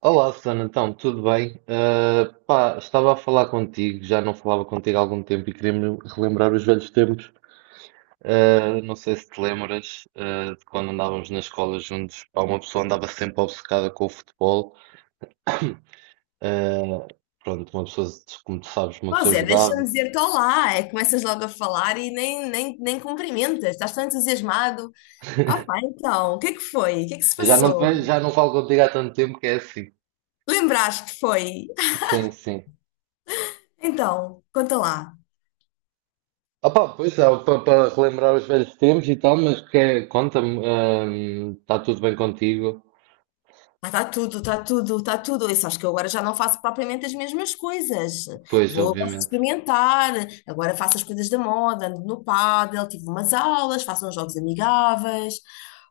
Olá, Susana, então, tudo bem? Ah, pá, estava a falar contigo, já não falava contigo há algum tempo e queria-me relembrar os velhos tempos. Ah, não sei se te lembras, ah, de quando andávamos na escola juntos, pá, uma pessoa andava sempre obcecada com o futebol. Ah, pronto, uma pessoa, como tu sabes, uma Pois pessoa é, jogava. deixa-me dizer-te olá, é, começas logo a falar e nem cumprimentas, estás tão entusiasmado. Ah, pá, então, o que é que foi? O que é que se Já não, te passou? vejo- já não falo contigo há tanto tempo que é assim. Lembraste que foi? Sim, sim. Então, conta lá. Opa, pois é, para relembrar os velhos tempos e tal, mas que, é, conta-me, ah, está tudo bem contigo? Ah, está tudo, está tudo, está tudo. E sabes que eu agora já não faço propriamente as mesmas coisas. Pois, Posso obviamente. experimentar, agora faço as coisas da moda, ando no pádel, tive umas aulas, faço uns jogos amigáveis.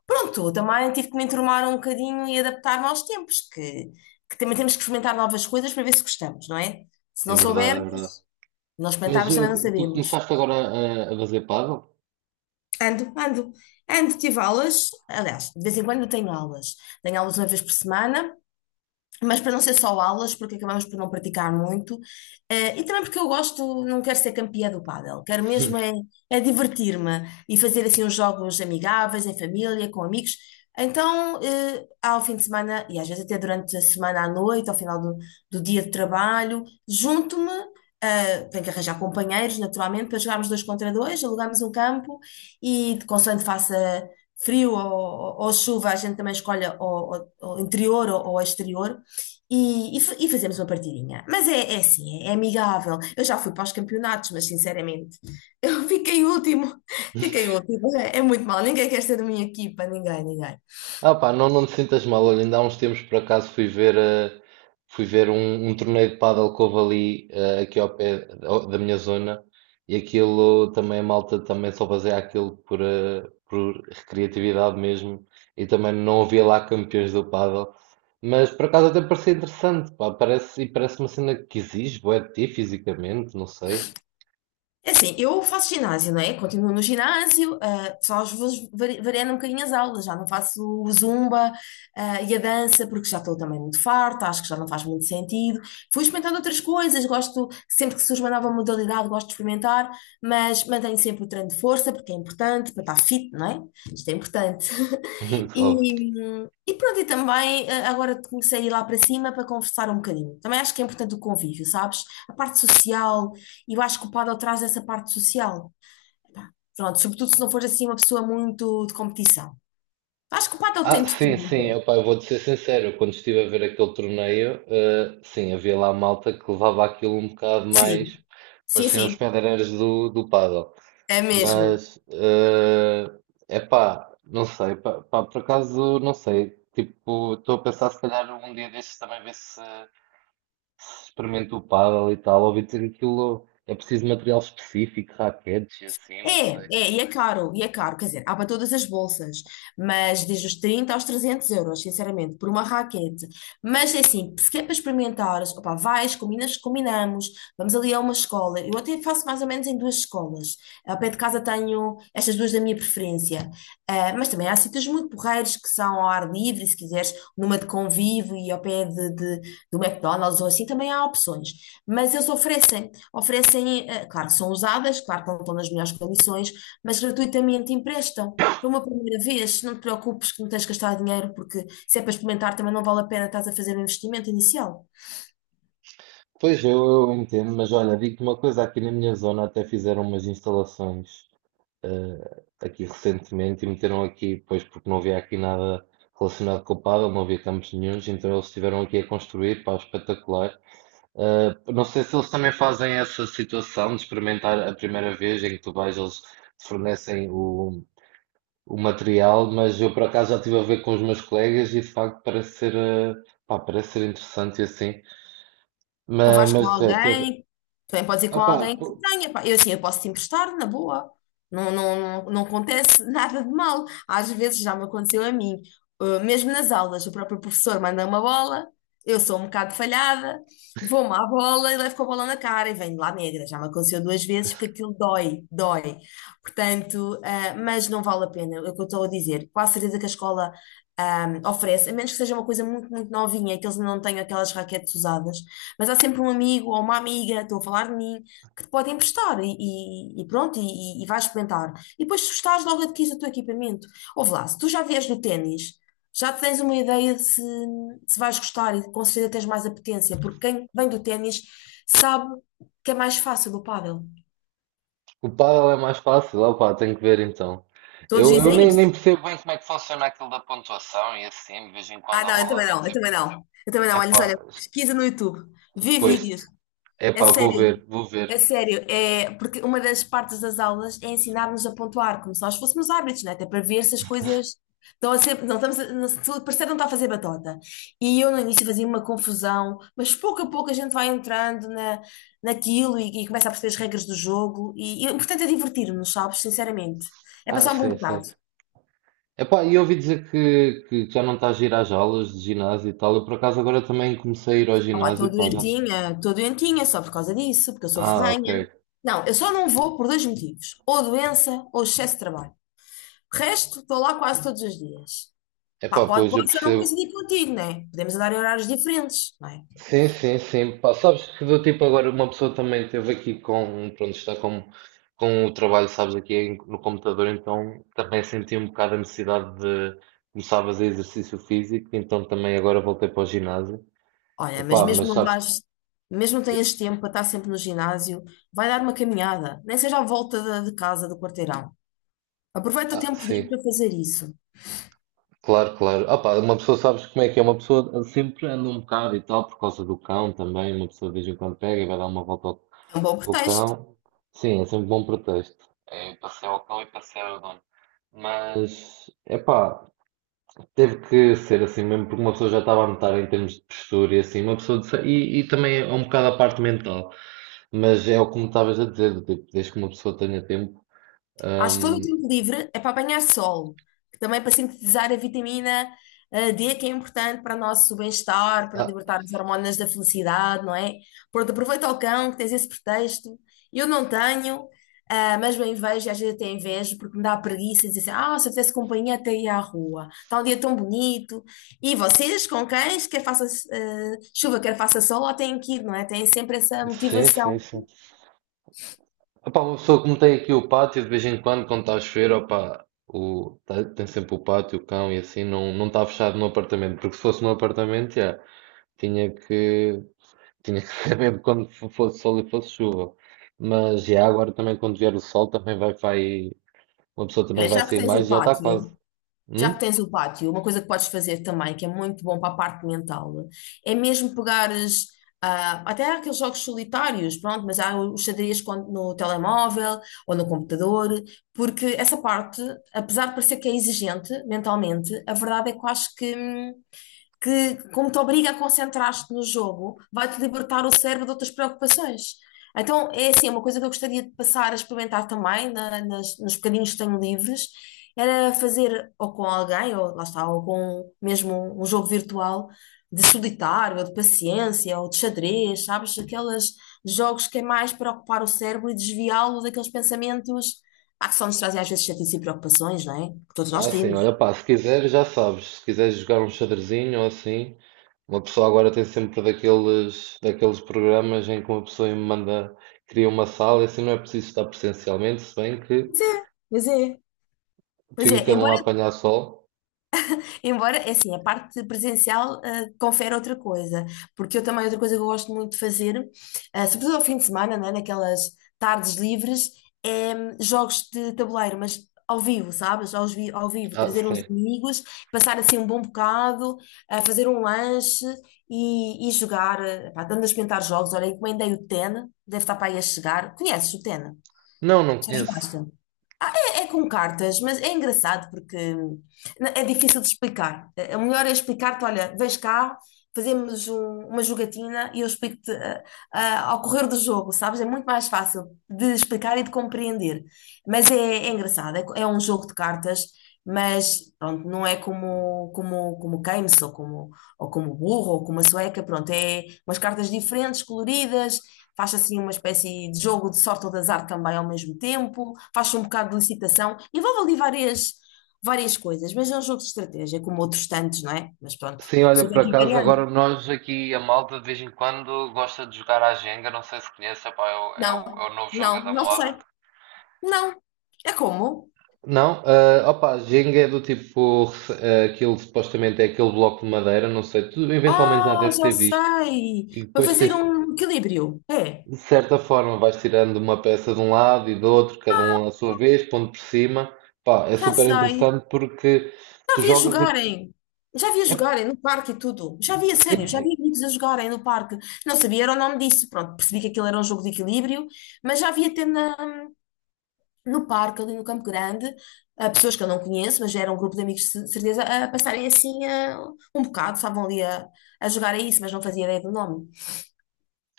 Pronto, também tive que me enturmar um bocadinho e adaptar-me aos tempos, que também temos que experimentar novas coisas para ver se gostamos, não é? Se É não verdade, é soubermos, verdade. não Mas experimentarmos eh, também não tu sabemos. começaste agora a fazer paddle? Ando, ando, ando, tive aulas, aliás, de vez em quando eu tenho aulas. Tenho aulas uma vez por semana, mas para não ser só aulas, porque acabamos por não praticar muito, e também porque eu gosto, não quero ser campeã do pádel, quero mesmo é, é divertir-me e fazer assim uns jogos amigáveis, em família, com amigos. Então, ao fim de semana, e às vezes até durante a semana à noite, ao final do dia de trabalho, junto-me, tenho que arranjar companheiros, naturalmente, para jogarmos dois contra dois, alugamos um campo e, consoante faça frio ou chuva, a gente também escolhe o interior ou exterior. E fazemos uma partidinha. Mas é assim, é amigável. Eu já fui para os campeonatos, mas sinceramente, eu fiquei último. Fiquei último. É, é muito mal. Ninguém quer ser da minha equipa, ninguém, ninguém. Ah pá, não, não te sintas mal. Olha, ainda há uns tempos por acaso fui ver um torneio de paddle que houve ali, eh, aqui ao pé da minha zona e aquilo também a malta também só fazia aquilo por recreatividade mesmo e também não havia lá campeões do paddle. Mas por acaso até parecia interessante, pá, parece, e parece uma cena que exige, bué de ti fisicamente, não sei. É assim, eu faço ginásio, não é? Continuo no ginásio, ah, só às vezes variando um bocadinho as aulas, já não faço o zumba, ah, e a dança, porque já estou também muito farta, acho que já não faz muito sentido. Fui experimentando outras coisas, gosto, sempre que surge uma nova modalidade, gosto de experimentar, mas mantenho sempre o treino de força, porque é importante, para estar fit, não é? Isto é importante. E, e pronto, e também agora comecei a ir lá para cima para conversar um bocadinho. Também acho que é importante o convívio, sabes? A parte social, e eu acho que o paddle traz essa parte social. Pá, pronto, sobretudo se não for assim uma pessoa muito de competição. Acho que o paddle Ah, tem de tudo. sim, sim, opá, eu vou-te ser sincero, eu quando estive a ver aquele torneio, eh, sim, havia lá malta que levava aquilo um bocado Sim, mais, sim, pareciam os sim, pedreiros do pádel, é mesmo. mas, é epá, não sei, pá, por acaso, não sei, tipo, estou a pensar se calhar um dia destes também ver se experimento o pádel e tal, ouvi dizer que aquilo é preciso material específico, raquetes e assim, não É, sei. é, e é caro, quer dizer, há para todas as bolsas, mas desde os 30 aos 300 euros, sinceramente, por uma raquete. Mas é assim, se quer para experimentares, opá, vais, combinas, combinamos, vamos ali a uma escola. Eu até faço mais ou menos em duas escolas. Ao pé de casa tenho estas duas da minha preferência. Ah, mas também há sítios muito porreiros que são ao ar livre, se quiseres, numa de convívio e ao pé de, do McDonald's ou assim, também há opções. Mas eles oferecem, oferecem, claro, são usadas, claro que não estão nas melhores condições, mas gratuitamente emprestam. Para uma primeira vez, não te preocupes que não tens que gastar dinheiro, porque se é para experimentar também não vale a pena, estás a fazer um investimento inicial. Pois eu entendo, mas olha, digo-te uma coisa, aqui na minha zona até fizeram umas instalações aqui recentemente e meteram aqui, pois porque não havia aqui nada relacionado com o pádel, não havia campos nenhuns, então eles estiveram aqui a construir, pá, espetacular. Ah, não sei se eles também fazem essa situação de experimentar a primeira vez em que tu vais, eles te fornecem o material, mas eu por acaso já estive a ver com os meus colegas e de facto parece ser, ah, pá, parece ser interessante e assim, Ou mas, vais com mas de resto. alguém, também podes ir com Opá, alguém que tenha, pá. Eu assim, eu posso te emprestar, na boa. Não, não, não, não acontece nada de mal. Às vezes já me aconteceu a mim. Mesmo nas aulas, o próprio professor manda uma bola, eu sou um bocado falhada, vou-me à bola e levo com a bola na cara e venho lá negra. Já me aconteceu duas vezes porque aquilo dói, dói. Portanto, ah, mas não vale a pena, é o que eu estou a dizer. Quase certeza que a escola, ah, oferece, a menos que seja uma coisa muito, muito novinha, que eles não tenham aquelas raquetes usadas. Mas há sempre um amigo ou uma amiga, estou a falar de mim, que te pode emprestar e pronto, e vais experimentar. E depois, se gostares, logo adquires o teu equipamento. Ouve lá, se tu já vies do ténis, já tens uma ideia de se, se vais gostar e com certeza tens mais apetência, porque quem vem do ténis sabe que é mais fácil do pádel. o pádel é mais fácil, opá, tenho que ver então. Todos Eu dizem nem isso. percebo bem como é que funciona aquilo da pontuação e assim, de vez em quando Ah, a não, eu bola também dá não, eu tipo, também não. Eu também não. Olha, epá, olha, pesquisa no YouTube, vê depois, vídeos. É epá, vou sério, ver, vou ver. é sério, é porque uma das partes das aulas é ensinar-nos a pontuar, como se nós fôssemos árbitros, né? Até para ver se as coisas estão a ser. Não, estamos a, não, se o parceiro não está a fazer batota. E eu no início fazia uma confusão, mas pouco a pouco a gente vai entrando naquilo e começa a perceber as regras do jogo. E o importante é divertir-nos, sabes? Sinceramente. É Ah, passar um bom sim, sim. bocado. Epá, e ouvi dizer que já não estás a ir às aulas de ginásio e tal, eu por acaso agora também comecei a ir ao Opa, ginásio, pá, já. Estou doentinha só por causa disso, porque eu sou Ah, ok. ferrenha. Não, eu só não vou por dois motivos: ou doença ou excesso de trabalho. De resto, estou lá quase todos os dias. Pá, Epá, pode, pois, eu pode ser não percebo. coincidir contigo, né? Podemos andar em horários diferentes, não é? Sim, sim, sim. Pá, sabes que do tipo agora uma pessoa também teve aqui com, pronto, está com o trabalho, sabes, aqui no computador, então também senti um bocado a necessidade de começar a fazer exercício físico, então também agora voltei para o ginásio. Olha, mas Epá, mas mesmo não sabes, vais, mesmo não que- tenhas tempo para estar sempre no ginásio, vai dar uma caminhada, nem seja à volta de casa, do quarteirão. Aproveita o ah, tempo livre sim, para fazer isso. claro, claro. Ah, pá, uma pessoa sabes como é que é, uma pessoa sempre anda um bocado e tal, por causa do cão também, uma pessoa de vez em quando pega e vai dar uma volta ao. É um bom Com o pretexto. cão, sim, é sempre bom pretexto. É passeio o cão e passeio o dono. Mas, epá, teve que ser assim mesmo, porque uma pessoa já estava a notar em termos de postura e assim, uma pessoa e também é um bocado a parte mental, mas é o que me estavas a dizer, do tipo, desde que uma pessoa tenha tempo. Acho que todo o Hum. tempo livre é para apanhar sol, que também é para sintetizar a vitamina D, que é importante para o nosso bem-estar, para Ah, libertar as hormonas da felicidade, não é? Pronto, aproveita o cão, que tens esse pretexto. Eu não tenho, ah, mas bem vejo, e às vezes até invejo, porque me dá preguiça e dizer assim, ah, se eu tivesse companhia até ia à rua. Está um dia tão bonito. E vocês, com cães, quer faça chuva, quer faça sol, lá têm que ir, não é? Têm sempre essa sim, sim, motivação. sim. Epá, uma pessoa como tem aqui o pátio, de vez em quando, quando está a chover, opá, tem sempre o pátio, o cão e assim, não, não está fechado no apartamento, porque se fosse no apartamento, já, tinha que, tinha que saber quando fosse sol e fosse chuva. Mas já agora também quando vier o sol também vai, uma pessoa também Olha, vai já que sair tens o mais, já está quase. pátio, já que Hum? tens o pátio, uma coisa que podes fazer também, que é muito bom para a parte mental, é mesmo pegares, ah, até há aqueles jogos solitários, pronto, mas há os xadrez no telemóvel ou no computador, porque essa parte, apesar de parecer que é exigente mentalmente, a verdade é que eu acho que, como te obriga a concentrar-te no jogo, vai-te libertar o cérebro de outras preocupações. Então, é assim, é uma coisa que eu gostaria de passar a experimentar também, nos bocadinhos que tenho livres, era fazer ou com alguém, ou lá está, ou com mesmo um jogo virtual de solitário, ou de paciência, ou de xadrez, sabes? Aqueles jogos que é mais para ocupar o cérebro e desviá-lo daqueles pensamentos. Ah, que só nos trazem às vezes chatice e preocupações, não é? Que todos nós Ah, sim, temos. olha pá, se quiseres já sabes, se quiseres jogar um xadrezinho ou assim, uma pessoa agora tem sempre daqueles, programas em que uma pessoa me manda, cria uma sala, e assim não é preciso estar presencialmente, se bem que Pois é, pois é. Pois fica é, cada um a embora apanhar sol. Embora, é assim, a parte presencial, ah, confere outra coisa, porque eu também, outra coisa que eu gosto muito de fazer, ah, sobretudo ao fim de semana, né, naquelas tardes livres, é jogos de tabuleiro, mas ao vivo, sabes? Ao vivo, Ah, trazer uns sim. amigos, passar assim um bom bocado, ah, fazer um lanche e jogar, ah, pá, dando a experimentar jogos. Olha, encomendei o Tena, deve estar para aí a chegar. Conheces o Tena? Não, não Já conheço. jogaste? Ah, é, é com cartas, mas é engraçado porque é difícil de explicar. O melhor é explicar-te, olha, vens cá, fazemos uma jogatina e eu explico-te ah, ah, ao correr do jogo, sabes? É muito mais fácil de explicar e de compreender. Mas é, é engraçado, é um jogo de cartas, mas pronto, não é como Keynes ou como burro ou como a sueca, pronto, é umas cartas diferentes, coloridas, faz assim uma espécie de jogo de sorte ou de azar também ao mesmo tempo, faz um bocado de licitação, envolve ali várias coisas, mas é um jogo de estratégia, como outros tantos, não é? Mas pronto, Sim, olha, você por tem que ir acaso variando. agora nós aqui, a malta de vez em quando gosta de jogar à Jenga, não sei se conhece, epá, é, o, é o- Não, é o novo jogo não, da não moda. sei. Não. É como? Não, ah, opa, Jenga é do tipo, ah, aquilo supostamente é aquele bloco de madeira, não sei, tu eventualmente já Ah, deve já ter visto. sei! E Para depois fazer tens, um equilíbrio. É, de certa forma, vais tirando uma peça de um lado e do outro, cada um à sua vez, pondo por cima. Pá, é já super sei. interessante porque Já tu vi a jogas. jogarem. Já vi a É, jogarem no parque e tudo. Já vi a sim, sério, já vi amigos a jogarem no parque. Não sabia era o nome disso. Pronto, percebi que aquilo era um jogo de equilíbrio, mas já vi até no parque, ali no Campo Grande, a pessoas que eu não conheço, mas já era um grupo de amigos de certeza, a passarem assim um bocado, estavam ali a jogar a isso, mas não fazia ideia do nome.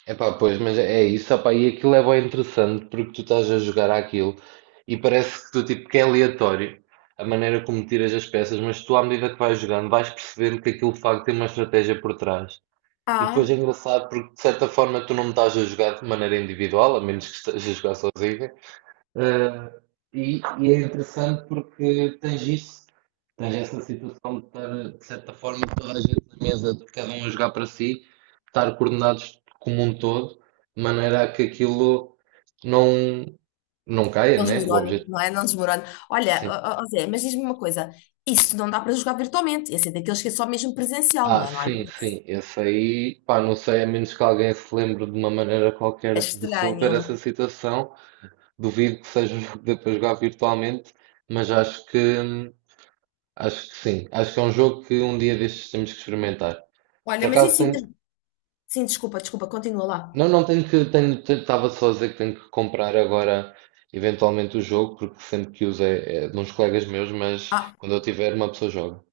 epá, pois, mas é isso, opá, e aquilo é bem interessante porque tu estás a jogar àquilo e parece que tu, tipo, que é aleatório a maneira como tiras as peças, mas tu, à medida que vais jogando, vais percebendo que aquilo de facto tem uma estratégia por trás. E depois é Ah, engraçado porque, de certa forma, tu não estás a jogar de maneira individual, a menos que estejas a jogar sozinho, eh, e é interessante porque tens isso, tens essa situação de estar, de certa forma, toda a gente na mesa, de cada um a jogar para si, estar coordenados como um todo, de maneira a que aquilo não, não caia, não né? O desmorono, objeto. não é? Não desmorono. Olha, Sim. ó, ó, ó Zé, mas diz-me uma coisa: isso não dá para jogar virtualmente. Esse é daqueles que é só mesmo presencial, não Ah, é? Não há sim, hipótese. sim. Esse aí, pá, não sei, a menos que alguém se lembre de uma maneira É qualquer de resolver essa estranho. situação, duvido que seja um jogo que dê para jogar virtualmente, mas acho que sim. Acho que é um jogo que um dia destes temos que experimentar. Por Olha, mas em acaso Sintra... tenho. Sim, desculpa, desculpa, continua lá. Não, não tenho que. Tenho, estava só a dizer que tenho que comprar agora, eventualmente, o jogo, porque sempre que uso é de uns colegas meus, mas Ah, quando eu tiver, uma pessoa joga.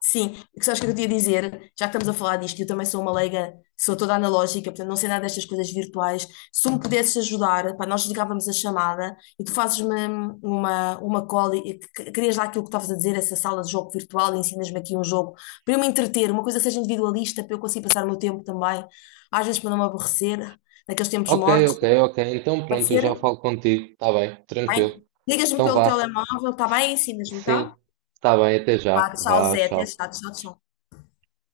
sim, porque sabes o que sabes que eu queria dizer, já que estamos a falar disto, eu também sou uma leiga, sou toda analógica, portanto não sei nada destas coisas virtuais. Se tu me pudesses ajudar, pá, nós ligávamos a chamada e tu fazes-me uma call e querias lá aquilo que estavas a dizer, essa sala de jogo virtual e ensinas-me aqui um jogo para eu me entreter, uma coisa que seja individualista, para eu conseguir passar o meu tempo também, às vezes para não me aborrecer, naqueles tempos Ok, mortos. ok, ok. Então Pode pronto, eu já ser? falo contigo. Está bem, Tá bem? tranquilo. Ligas-me Então pelo vá. telemóvel, está bem? Ensinas-me, tá? Sim, está bem, até já. Tá, tchau, Vá, Zé. Até tchau. já. Tchau, tchau.